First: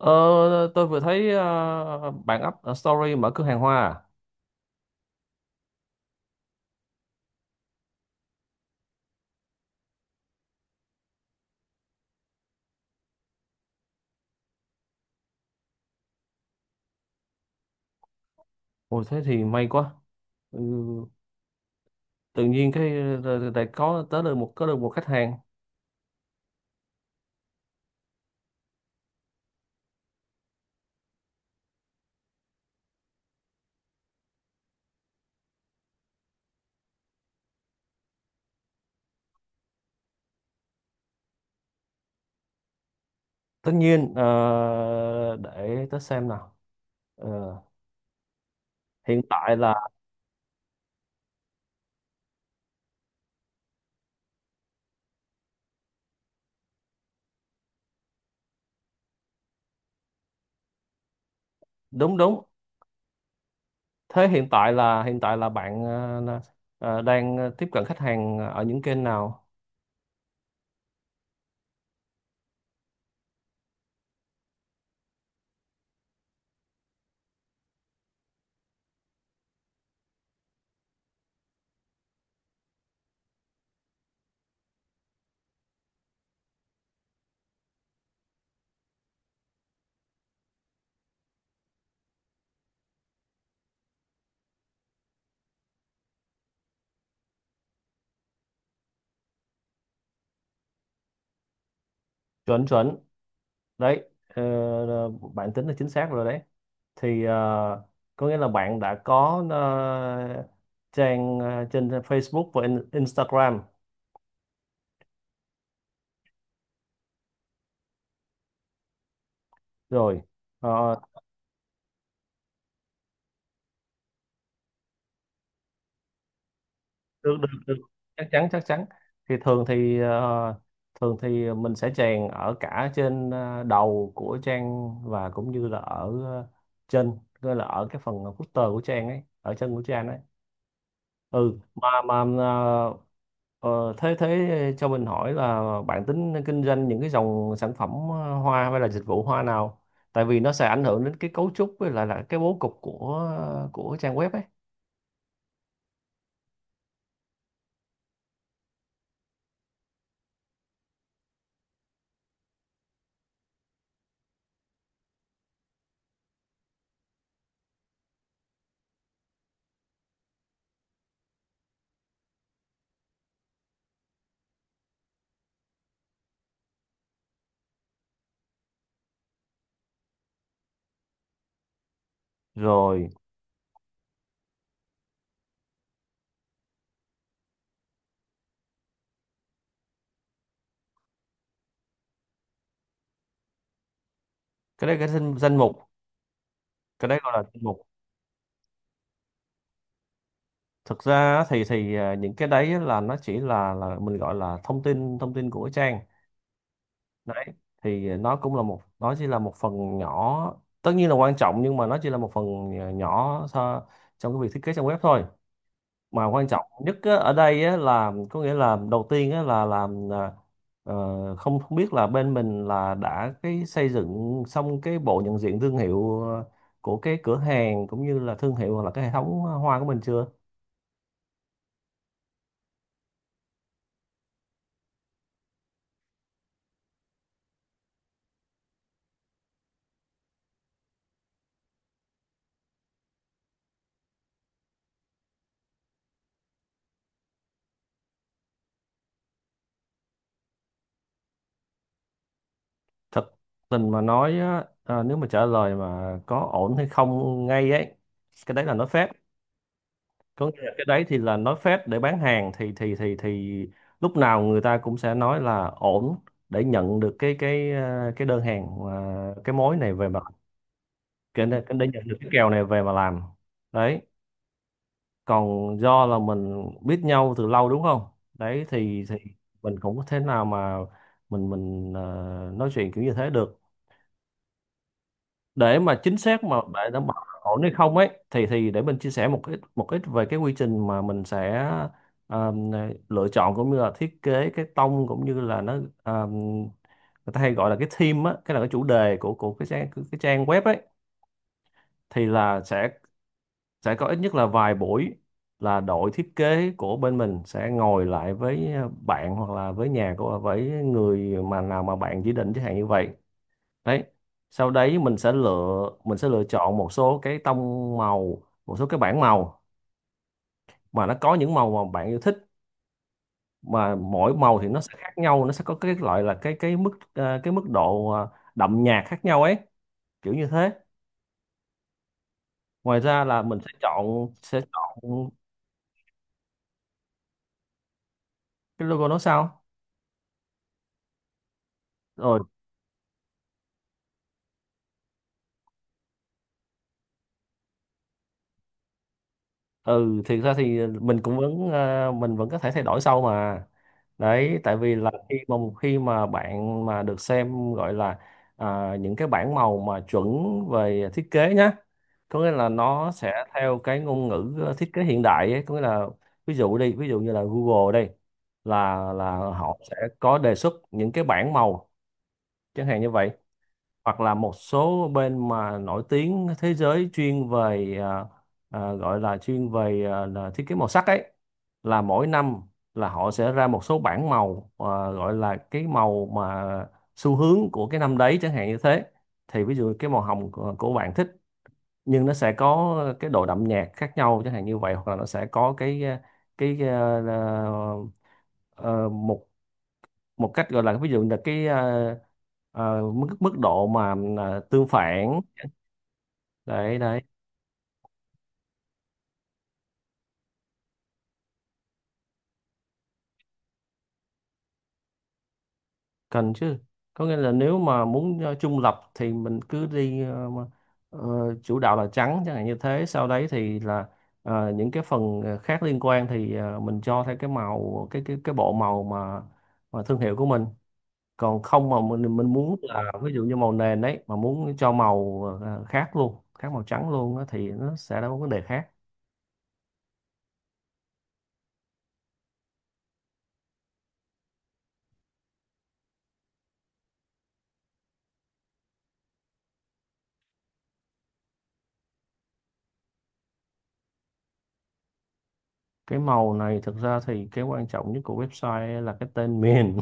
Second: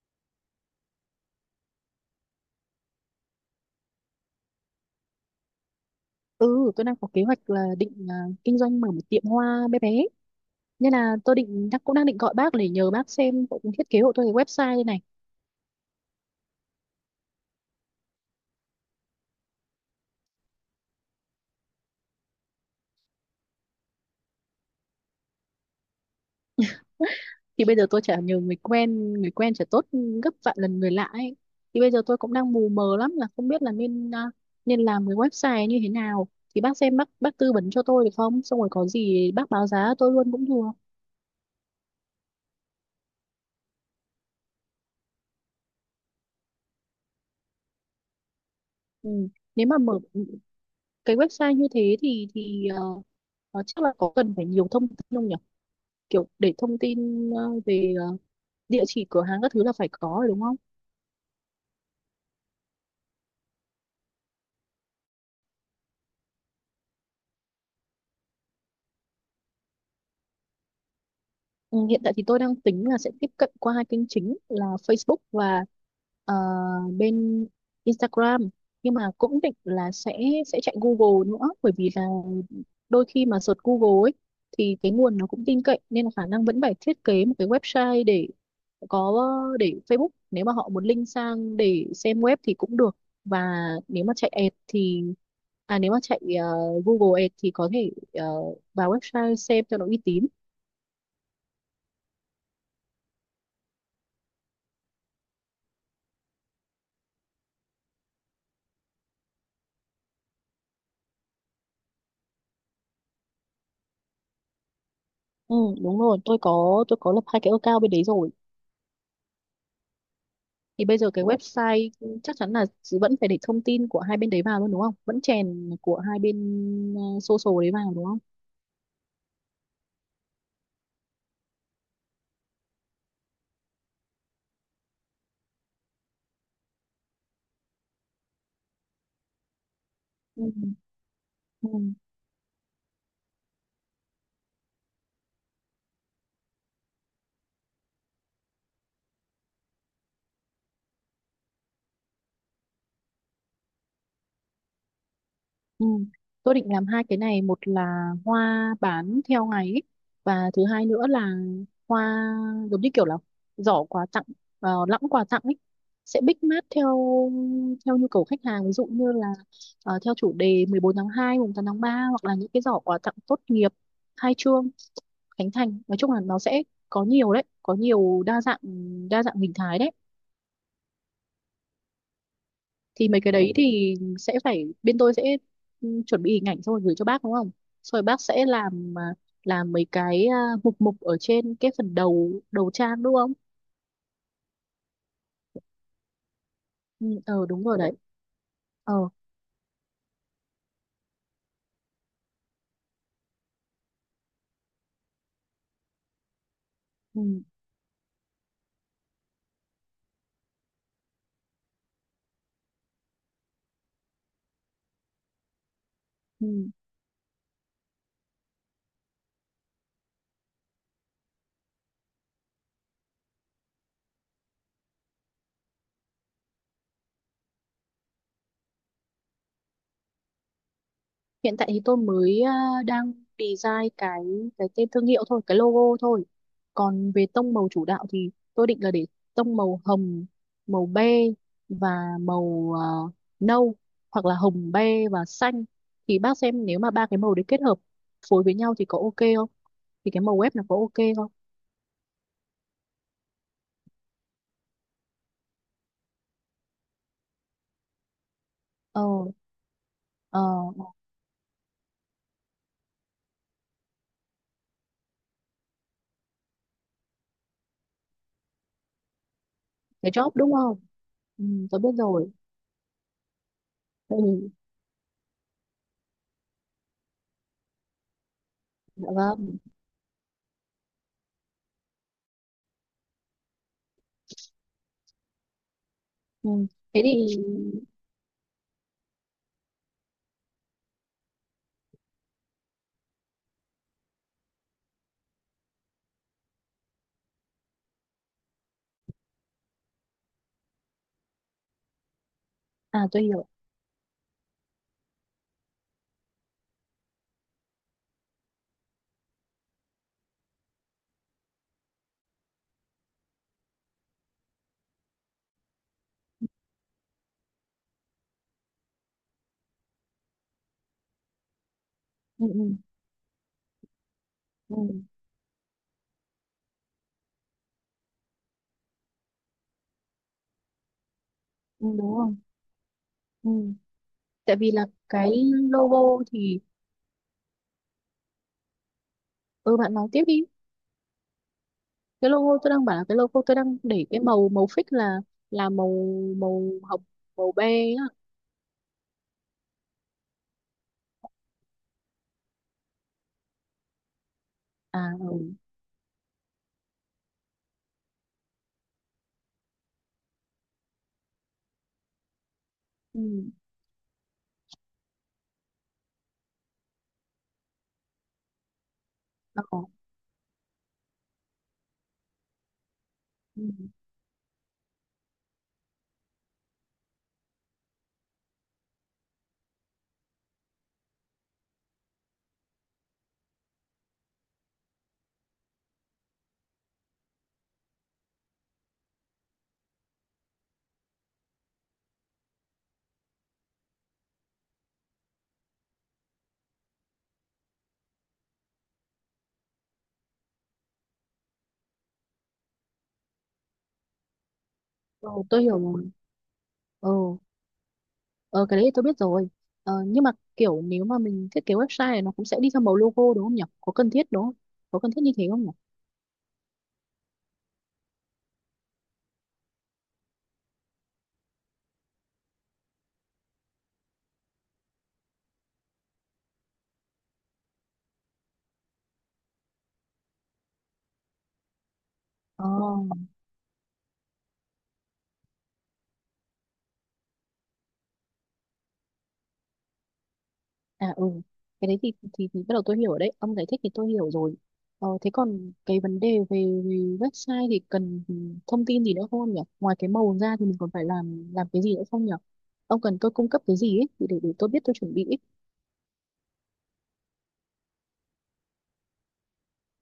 Ờ, tôi vừa thấy bạn up story mở cửa hàng hoa à. Ừ, tôi đang có kế hoạch là định kinh doanh mở một tiệm hoa bé bé. Nên là tôi cũng đang định gọi bác để nhờ bác xem cũng thiết kế hộ tôi cái website đây này. Ôi thế thì may quá. Ừ, tự nhiên cái lại có được một khách hàng. Thì bây giờ tôi chả nhờ người quen chả tốt gấp vạn lần người lạ ấy. Thì bây giờ tôi cũng đang mù mờ lắm là không biết là nên làm cái website như thế nào. Thì bác xem bác tư vấn cho tôi được không? Xong rồi có gì bác báo giá tôi luôn cũng được. Tất nhiên, để tớ xem nào. Ờ, Hiện Ừ. tại Nếu mà là, mở cái website như thế thì chắc là có cần phải nhiều thông tin không nhỉ? Kiểu để thông tin về địa chỉ cửa hàng các thứ là phải có rồi đúng không? đúng đúng. Thế hiện tại là bạn đang tiếp cận khách hàng ở những kênh nào? Ừ, hiện tại thì tôi đang tính là sẽ tiếp cận qua hai kênh chính là Facebook và ờ, bên Instagram, nhưng mà cũng định là sẽ chạy Google nữa, bởi vì là đôi khi mà search Google ấy thì cái nguồn nó cũng tin cậy, nên là khả năng vẫn phải thiết kế một cái website để có, để Facebook nếu mà họ muốn link sang để xem web thì cũng được, và nếu mà chạy ad thì nếu mà chạy Google Ads thì có thể vào website xem cho nó uy tín. Chuẩn, chuẩn. Đấy, bạn tính là chính xác rồi đấy. Thì có nghĩa là bạn đã có trang trên Facebook và Instagram Ừ, đúng rồi, tôi có lập hai cái account bên đấy rồi. rồi. Thì Ờ, bây giờ cái website chắc chắn là vẫn phải để thông tin của hai bên đấy vào luôn đúng không? Vẫn chèn của hai bên Được, được, social đấy được. vào đúng không? Chắc chắn, chắc chắn. Thì thường thì mình sẽ chèn ở cả trên đầu của trang và cũng như là ở trên, gọi là ở cái phần footer của trang ấy, ở chân của trang ấy. Ừ. ừ Ừ. mà mà ờ, Ờ, thế thế cho mình hỏi là bạn tính kinh doanh những cái dòng sản phẩm hoa hay là dịch vụ hoa nào? Tại vì nó sẽ ảnh hưởng đến cái cấu trúc với lại là cái bố cục của trang web ấy. Ừ. Tôi định làm hai cái này, một là hoa bán theo ngày ấy, và thứ hai nữa là hoa giống như kiểu là giỏ quà tặng, lẵng quà tặng ấy, sẽ bích mát theo theo nhu cầu khách hàng, ví dụ như là theo chủ đề 14/2, 8/3, hoặc là những cái giỏ quà tặng tốt nghiệp, khai trương, khánh thành. Nói chung là nó sẽ có nhiều đấy, có nhiều đa dạng hình thái đấy. Rồi, Thì mấy cái đấy thì sẽ phải bên tôi sẽ chuẩn bị hình ảnh xong rồi gửi cho bác đúng không? Xong rồi bác sẽ làm mấy mục mục ở trên cái phần đầu đầu trang đúng không? cái đấy cái danh mục, Ừ, cái đấy gọi là danh đúng rồi mục. đấy. ờ Thực ra á những cái đấy á là nó chỉ là mình gọi là thông tin của trang. ừ, Đấy, thì nó cũng là một nó chỉ là một phần nhỏ, tất nhiên là quan trọng nhưng mà nó chỉ là một phần nhỏ, trong cái việc thiết kế trang web thôi. Mà quan trọng ừ. nhất á, ở đây á, là có nghĩa là đầu tiên á, là làm à, ờ, không không biết là bên mình là đã cái xây dựng xong cái bộ nhận diện thương hiệu của cái cửa hàng cũng như là thương hiệu hoặc là cái hệ thống hoa của mình chưa. Hiện tại thì tôi mới đang design cái tên thương hiệu thôi, cái logo thôi. Còn về tông màu chủ đạo thì tôi định là để tông màu hồng, màu be, và màu nâu, hoặc là hồng be và xanh. Thì bác xem nếu mà ba cái màu đấy kết hợp phối với nhau thì có ok không, thì cái màu web nó có ok không. Thật tình mà nói á, nếu mà trả lời mà có ổn hay không ngay ấy, cái đấy là nói ờ phép. ờ Có nghĩa là cái đấy thì là nói phết để bán hàng, thì lúc nào người ta cũng sẽ nói là ổn, để nhận được cái đơn hàng, cái mối này về cái mà, job đúng không? Ừ, cái để tôi để biết nhận được cái rồi. kèo này về mà làm. Đấy, Ừ, còn do là mình biết nhau từ lâu đúng không? Đấy thì dạ thì vâng. mình cũng có thể nào mà mình mình ờ, nói chuyện kiểu như thế được, để mà chính xác, Ừ. mà để Thế đảm bảo thì ổn hay không ấy thì để mình chia sẻ một ít về cái quy trình mà mình sẽ um, lựa chọn cũng như là thiết kế cái tông, cũng như là nó um, người ta hay gọi là cái theme á, cái là cái chủ đề của cái trang web ấy, thì là sẽ à, tôi hiểu. sẽ có ít nhất là vài buổi là đội thiết kế của bên mình sẽ ngồi lại với bạn, hoặc là với nhà của với người mà nào mà bạn chỉ định chẳng hạn như vậy. Đấy, sau đấy mình sẽ lựa chọn một số cái tông màu, một số cái bảng màu mà nó có những màu mà bạn yêu Ừ, thích, ừ, mà mỗi màu thì ừ, nó sẽ khác nhau, nó sẽ có cái loại là cái mức độ, đậm nhạt khác nhau ấy, kiểu như thế. ừ, đúng không. Ngoài ra là Ừ. mình Tại sẽ vì là chọn. cái logo thì— Cái logo nó sao? Ừ, bạn nói tiếp đi. Cái Rồi, logo tôi đang bảo là cái logo tôi đang để cái màu màu fix là màu màu hồng, màu be á. ừ, thì ra thì mình vẫn có thể thay đổi sau mà. Đấy, tại vì À, là ừ, khi mà bạn mà được xem, gọi là những cái bảng màu mà chuẩn về thiết kế nhá. Có nghĩa là nó ừ. sẽ theo cái ngôn ngữ thiết kế hiện đại ấy. Có nghĩa là, ví dụ như là Google đây, là Ờ, họ sẽ có đề xuất những cái bảng màu chẳng hạn như vậy. ừ. Hoặc là một số bên mà nổi tiếng thế giới chuyên về, gọi là chuyên về, là thiết kế màu sắc ấy, là mỗi năm là họ sẽ ra một số bảng màu, gọi là cái màu mà xu hướng của cái năm đấy, chẳng hạn như thế. Thì ví dụ cái màu hồng của bạn thích, nhưng nó sẽ có cái độ đậm nhạt khác nhau chẳng hạn như vậy, hoặc là nó sẽ có cái à, à, ờ, ờ, một một cách gọi là, ví dụ là cái mức mức độ mà tương Ừ, phản. tôi hiểu rồi. Đấy, đấy. Ừ. Ờ, cái đấy tôi biết rồi. Ờ, nhưng mà kiểu nếu mà mình thiết kế website này nó cũng sẽ đi theo màu logo đúng không nhỉ, có cần thiết đúng không, có cần thiết như thế không nhỉ? Cần chứ. Có nghĩa là nếu mà muốn trung lập thì mình cứ đi, ờ, chủ đạo là trắng chẳng hạn như thế. Sau đấy thì là những cái phần khác liên quan thì mình cho theo cái bộ màu mà thương hiệu của mình. Còn không mà mình ờ muốn là ví dụ như màu nền đấy mà muốn cho màu khác luôn, khác màu trắng luôn á, thì nó sẽ là một vấn đề khác. À ừ, cái đấy thì bắt đầu tôi hiểu rồi đấy, ông giải thích thì tôi hiểu rồi. Ờ, thế còn cái vấn đề về website thì cần thông tin gì nữa không ông nhỉ? Ngoài cái màu ra thì mình còn phải làm cái gì nữa không nhỉ? Ông cần tôi cung cấp cái gì ấy, để tôi biết tôi chuẩn bị ấy. Cái màu này, thực ra thì cái quan trọng nhất của website là cái tên miền.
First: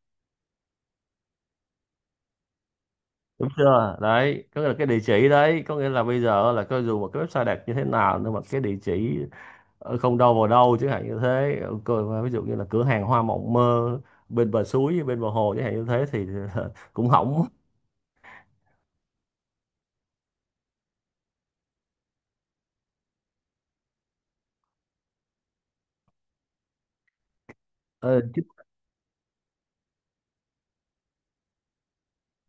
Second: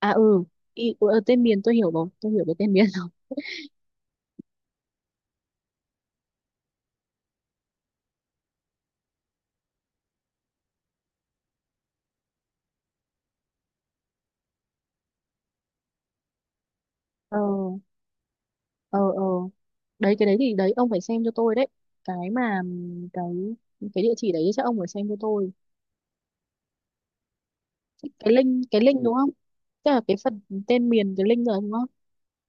À ừ, ừ, tên miền tôi hiểu rồi, tôi hiểu cái tên miền. Đúng chưa? Đấy, có nghĩa là cái địa chỉ. Đấy, có nghĩa là bây giờ là coi dù một cái website đẹp như thế nào nhưng mà cái địa chỉ không đâu vào đâu chẳng hạn như thế. Ví dụ như là cửa hàng hoa mộng mơ bên bờ suối, bên bờ hồ chẳng hạn như thế thì cũng Ờ, hỏng. ờ, ờ. Đấy, cái đấy thì đấy, ông phải xem cho tôi đấy. Cái mà, cái địa chỉ đấy chắc ông phải xem cho tôi. Ờ, Cái Chứ link, cái link Ừ. Đúng không? Tức là cái phần tên miền, cái link rồi đúng không?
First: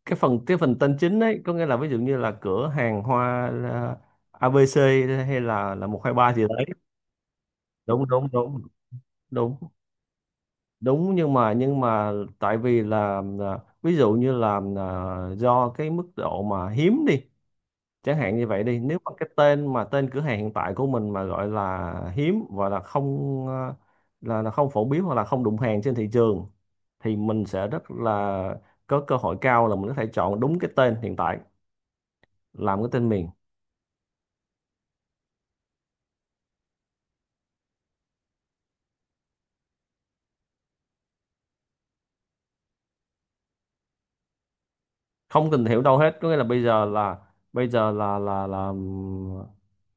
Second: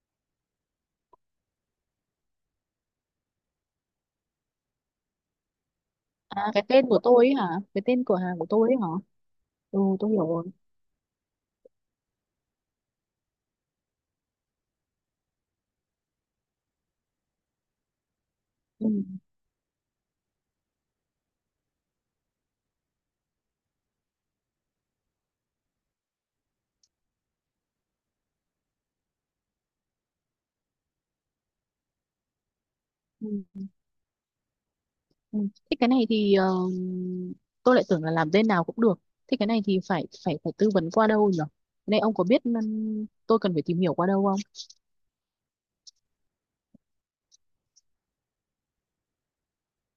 cái phần tên chính ấy, có nghĩa là ví dụ như là cửa hàng hoa ABC, hay là một hai ba gì À, cái đấy. tên của tôi ấy hả? Cái tên Đúng, cửa đúng, hàng của đúng. tôi ấy hả? Đúng, Ừ, tôi hiểu rồi. đúng. Nhưng mà tại vì là, ví dụ như là, do cái mức độ mà hiếm đi chẳng hạn như vậy đi, Ừ, nếu mà cái tên mà tên cửa hàng hiện tại của mình mà gọi là hiếm, và là không phổ biến hoặc là không đụng hàng trên thị trường, thì mình sẽ rất là có cơ hội cao là mình có thể chọn đúng cái tên hiện tại làm cái tên miền. ừ, ừ. Thế cái này thì tôi lại tưởng là làm tên nào cũng được. Thế cái này thì phải phải phải tư vấn qua đâu nhỉ? Cái này ông có biết tôi cần phải tìm hiểu qua đâu không? Không tìm hiểu đâu hết. Có nghĩa là bây giờ là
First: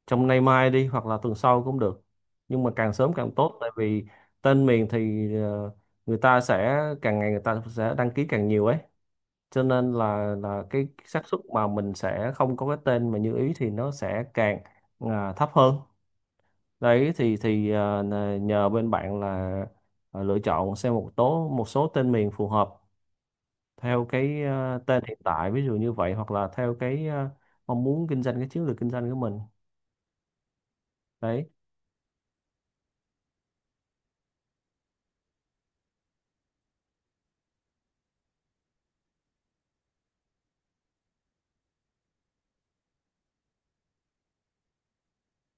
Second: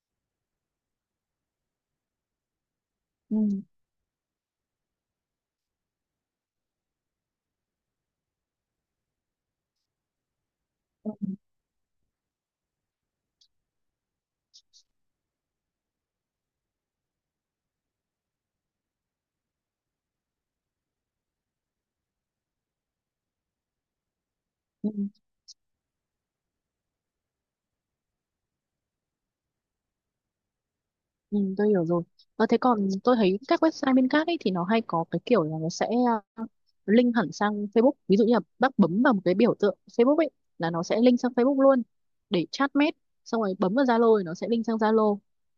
trong nay mai đi, hoặc là tuần sau cũng được, nhưng mà càng sớm càng Ừ. tốt, tại vì tên miền thì người ta sẽ càng ngày người ta sẽ đăng ký càng nhiều ấy, cho nên là cái Ừ. xác suất mà mình sẽ không có cái tên mà như ý thì nó sẽ càng thấp hơn. Đấy, nhờ bên bạn là lựa chọn xem một số tên miền phù hợp, theo cái Ừ. tên hiện tại ví dụ như vậy, hoặc là theo cái mong muốn kinh doanh, cái chiến lược kinh doanh của mình. Ừ, Đấy. tôi hiểu rồi. Ờ, thế còn tôi thấy các website bên khác ấy thì nó hay có cái kiểu là nó sẽ ờ, link hẳn sang Facebook. Ví dụ như là bác bấm vào một cái biểu tượng Facebook ấy là nó sẽ link sang Facebook luôn để chat mét. Xong rồi bấm vào Zalo thì nó sẽ link sang Zalo.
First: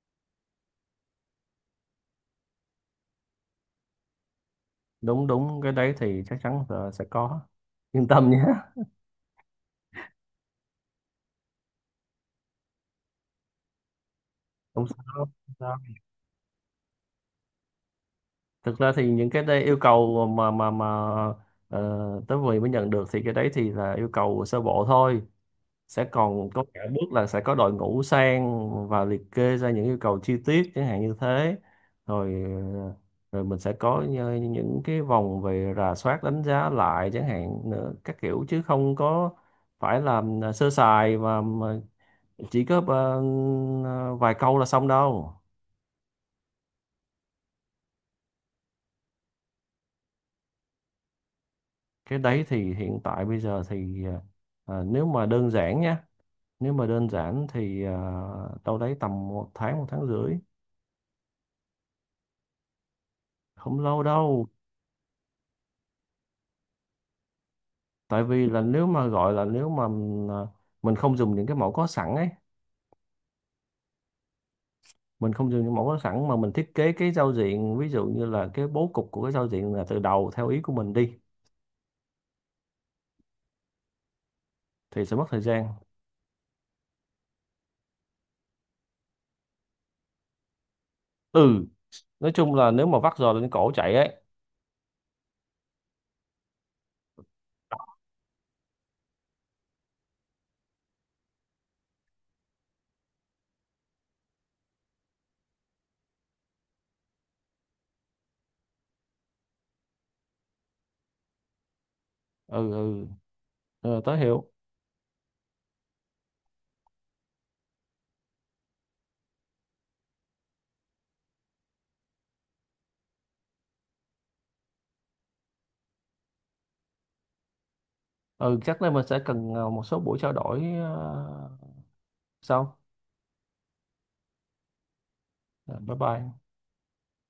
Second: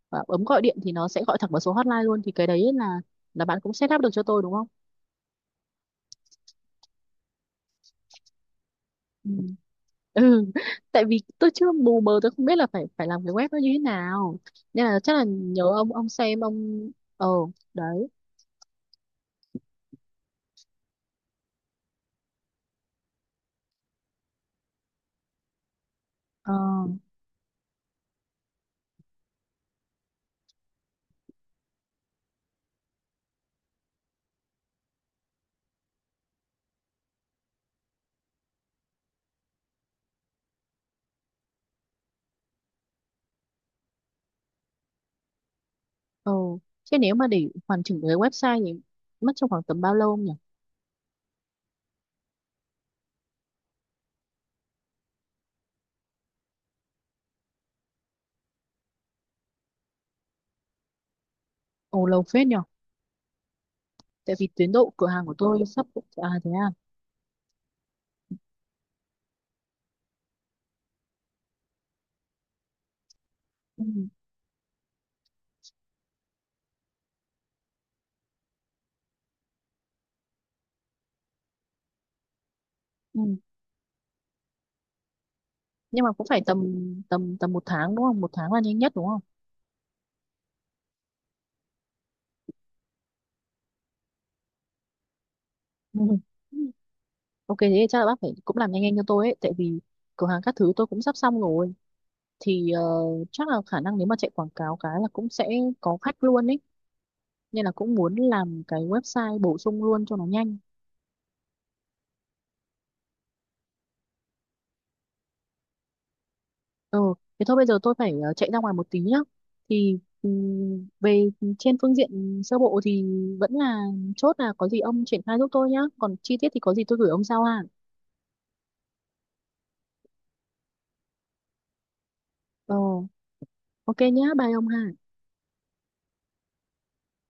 Và bấm gọi điện thì nó sẽ gọi thẳng vào số hotline luôn. Thì cái đấy là bạn cũng set up được cho tôi đúng không? Đúng, đúng. Cái đấy thì chắc chắn là sẽ có, yên tâm nhé. Ừ. Ừ. Tại vì tôi chưa, mù mờ tôi không biết là phải phải làm cái web nó như thế nào. Nên Không sao, là chắc là không nhớ sao. ông xem ông ờ đấy. Thực ra thì những cái đây yêu cầu ờ, tới vừa mới nhận được thì cái đấy thì là yêu cầu sơ bộ thôi, sẽ còn Ờ. có cả bước là sẽ có đội ngũ sang và liệt kê ra những yêu cầu chi tiết chẳng hạn như thế. Rồi, ờ, rồi mình sẽ có những cái vòng về rà soát đánh giá lại chẳng hạn nữa các kiểu, chứ không có phải là sơ sài và mà chỉ có vài câu là xong đâu. Ừ. Chứ nếu mà để hoàn chỉnh cái website thì mất trong khoảng tầm bao lâu không nhỉ? Cái đấy thì hiện tại bây giờ thì ờ, nếu mà đơn giản nha nếu mà đơn giản thì đâu đấy tầm một tháng, một tháng rưỡi. Ồ lâu phết nhỉ? Không lâu Tại đâu. vì tiến độ cửa hàng của tôi sắp— à thế à. Tại vì là nếu mà mình không dùng những cái mẫu có sẵn ấy, Ừ. mình không dùng những mẫu có sẵn mà mình thiết kế cái giao diện, ví dụ như là cái bố cục của cái giao diện là từ đầu theo ý của mình đi, Ừ. thì sẽ mất thời gian. Nhưng mà cũng phải tầm tầm tầm một tháng đúng không? Một tháng là nhanh nhất đúng không? Ừ, nói chung là nếu mà vắt giò lên cổ chạy ấy. Ừ. Ok thế thì chắc là bác phải cũng làm nhanh nhanh cho tôi ấy, tại vì cửa hàng các thứ tôi cũng sắp xong rồi, thì chắc là khả năng nếu mà chạy quảng cáo cái là cũng sẽ có khách luôn ấy, nên là cũng muốn làm cái website bổ sung luôn cho nó nhanh. Ừ, ừ. Ừ, tớ hiểu. Ừ, thế thôi bây giờ tôi phải chạy ra ngoài một tí nhá. Thì về trên phương diện sơ bộ thì vẫn là chốt là có gì ông triển khai giúp tôi nhá. Còn chi tiết thì có gì tôi gửi ông sau ha. Ừ, chắc là mình sẽ cần một số buổi trao đổi, Ờ, sau. ok nhá, bye ông ha. Rồi, bye bye.